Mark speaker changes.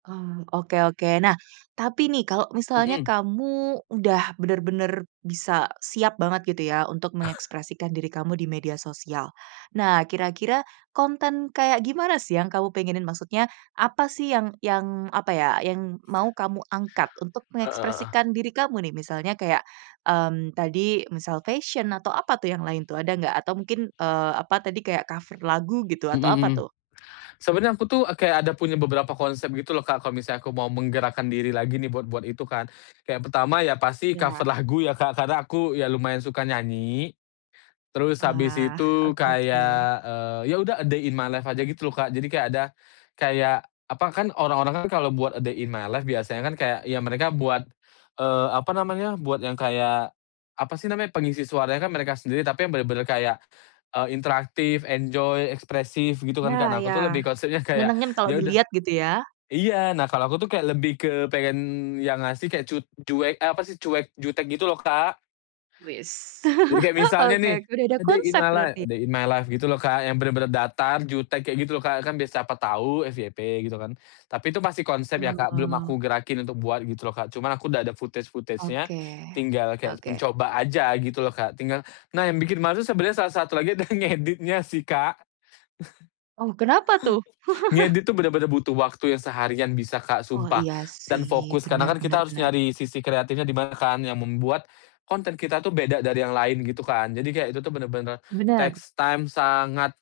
Speaker 1: Hmm, oke oke. Nah, tapi nih, kalau misalnya
Speaker 2: Mhm.
Speaker 1: kamu udah bener-bener bisa siap banget, gitu ya, untuk mengekspresikan diri kamu di media sosial, nah, kira-kira konten kayak gimana sih yang kamu pengenin, maksudnya apa sih yang yang, apa ya, yang mau kamu angkat untuk
Speaker 2: Heeh heeh.
Speaker 1: mengekspresikan diri kamu nih? Misalnya kayak, mmm, tadi misal fashion, atau apa tuh yang lain tuh, ada nggak? Atau mungkin, eee, apa tadi, kayak cover lagu gitu
Speaker 2: Mhm
Speaker 1: atau apa
Speaker 2: mhm.
Speaker 1: tuh?
Speaker 2: Sebenarnya aku tuh kayak ada punya beberapa konsep gitu loh, Kak, kalau misalnya aku mau menggerakkan diri lagi nih buat-buat itu kan. Yang pertama ya pasti cover
Speaker 1: Ya.
Speaker 2: lagu ya, Kak, karena aku ya lumayan suka nyanyi. Terus habis
Speaker 1: Wah,
Speaker 2: itu
Speaker 1: oke oke.
Speaker 2: kayak, eee, ya udah "a day in my life" aja gitu loh, Kak, jadi kayak ada kayak apa kan, orang-orang kan kalau buat "a day in my life" biasanya kan kayak ya mereka buat, eee, apa namanya, buat yang kayak, apa sih namanya, pengisi suaranya kan mereka sendiri, tapi yang bener-bener kayak, eee, interaktif, enjoy, ekspresif, gitu kan, Kak.
Speaker 1: Nah,
Speaker 2: Nah, aku
Speaker 1: iya,
Speaker 2: tuh lebih konsepnya, kayak
Speaker 1: nyenengin kalau
Speaker 2: ya udah
Speaker 1: dilihat, gitu ya.
Speaker 2: iya, nah, kalau aku tuh kayak lebih ke pengen yang ngasih kayak cu cuek eh, apa sih, cuek, jutek gitu loh, Kak.
Speaker 1: Weis.
Speaker 2: Jadi kayak misalnya
Speaker 1: Oke
Speaker 2: nih,
Speaker 1: oke, udah ada
Speaker 2: "A day in
Speaker 1: konsep
Speaker 2: my life
Speaker 1: berarti, ya.
Speaker 2: a day in my life," gitu loh Kak, yang bener-bener datar, jutek kayak gitu loh, Kak, kan biar siapa tahu FYP, gitu kan. Tapi itu masih konsep ya, Kak, belum
Speaker 1: Oh.
Speaker 2: aku gerakin untuk buat, gitu loh, Kak, cuman aku udah ada footage-footagenya,
Speaker 1: Oke.
Speaker 2: tinggal kayak
Speaker 1: Oke.
Speaker 2: mencoba aja, gitu loh, Kak. Tingga nah, yang bikin males tuh sebenernya salah satu lagi, adalah ngeditnya, sih, Kak.
Speaker 1: Oh, kenapa tuh?
Speaker 2: Ngedit tuh bener-bener butuh waktu yang seharian bisa, Kak,
Speaker 1: Oh,
Speaker 2: sumpah.
Speaker 1: iya,
Speaker 2: Dan
Speaker 1: sih,
Speaker 2: fokus. Karena
Speaker 1: benar
Speaker 2: kan
Speaker 1: benar
Speaker 2: kita harus
Speaker 1: benar.
Speaker 2: nyari sisi kreatifnya di mana kan, yang membuat konten kita tuh beda dari yang lain, gitu kan. Jadi kayak itu tuh bener-bener
Speaker 1: Benar.
Speaker 2: takes time, sangat.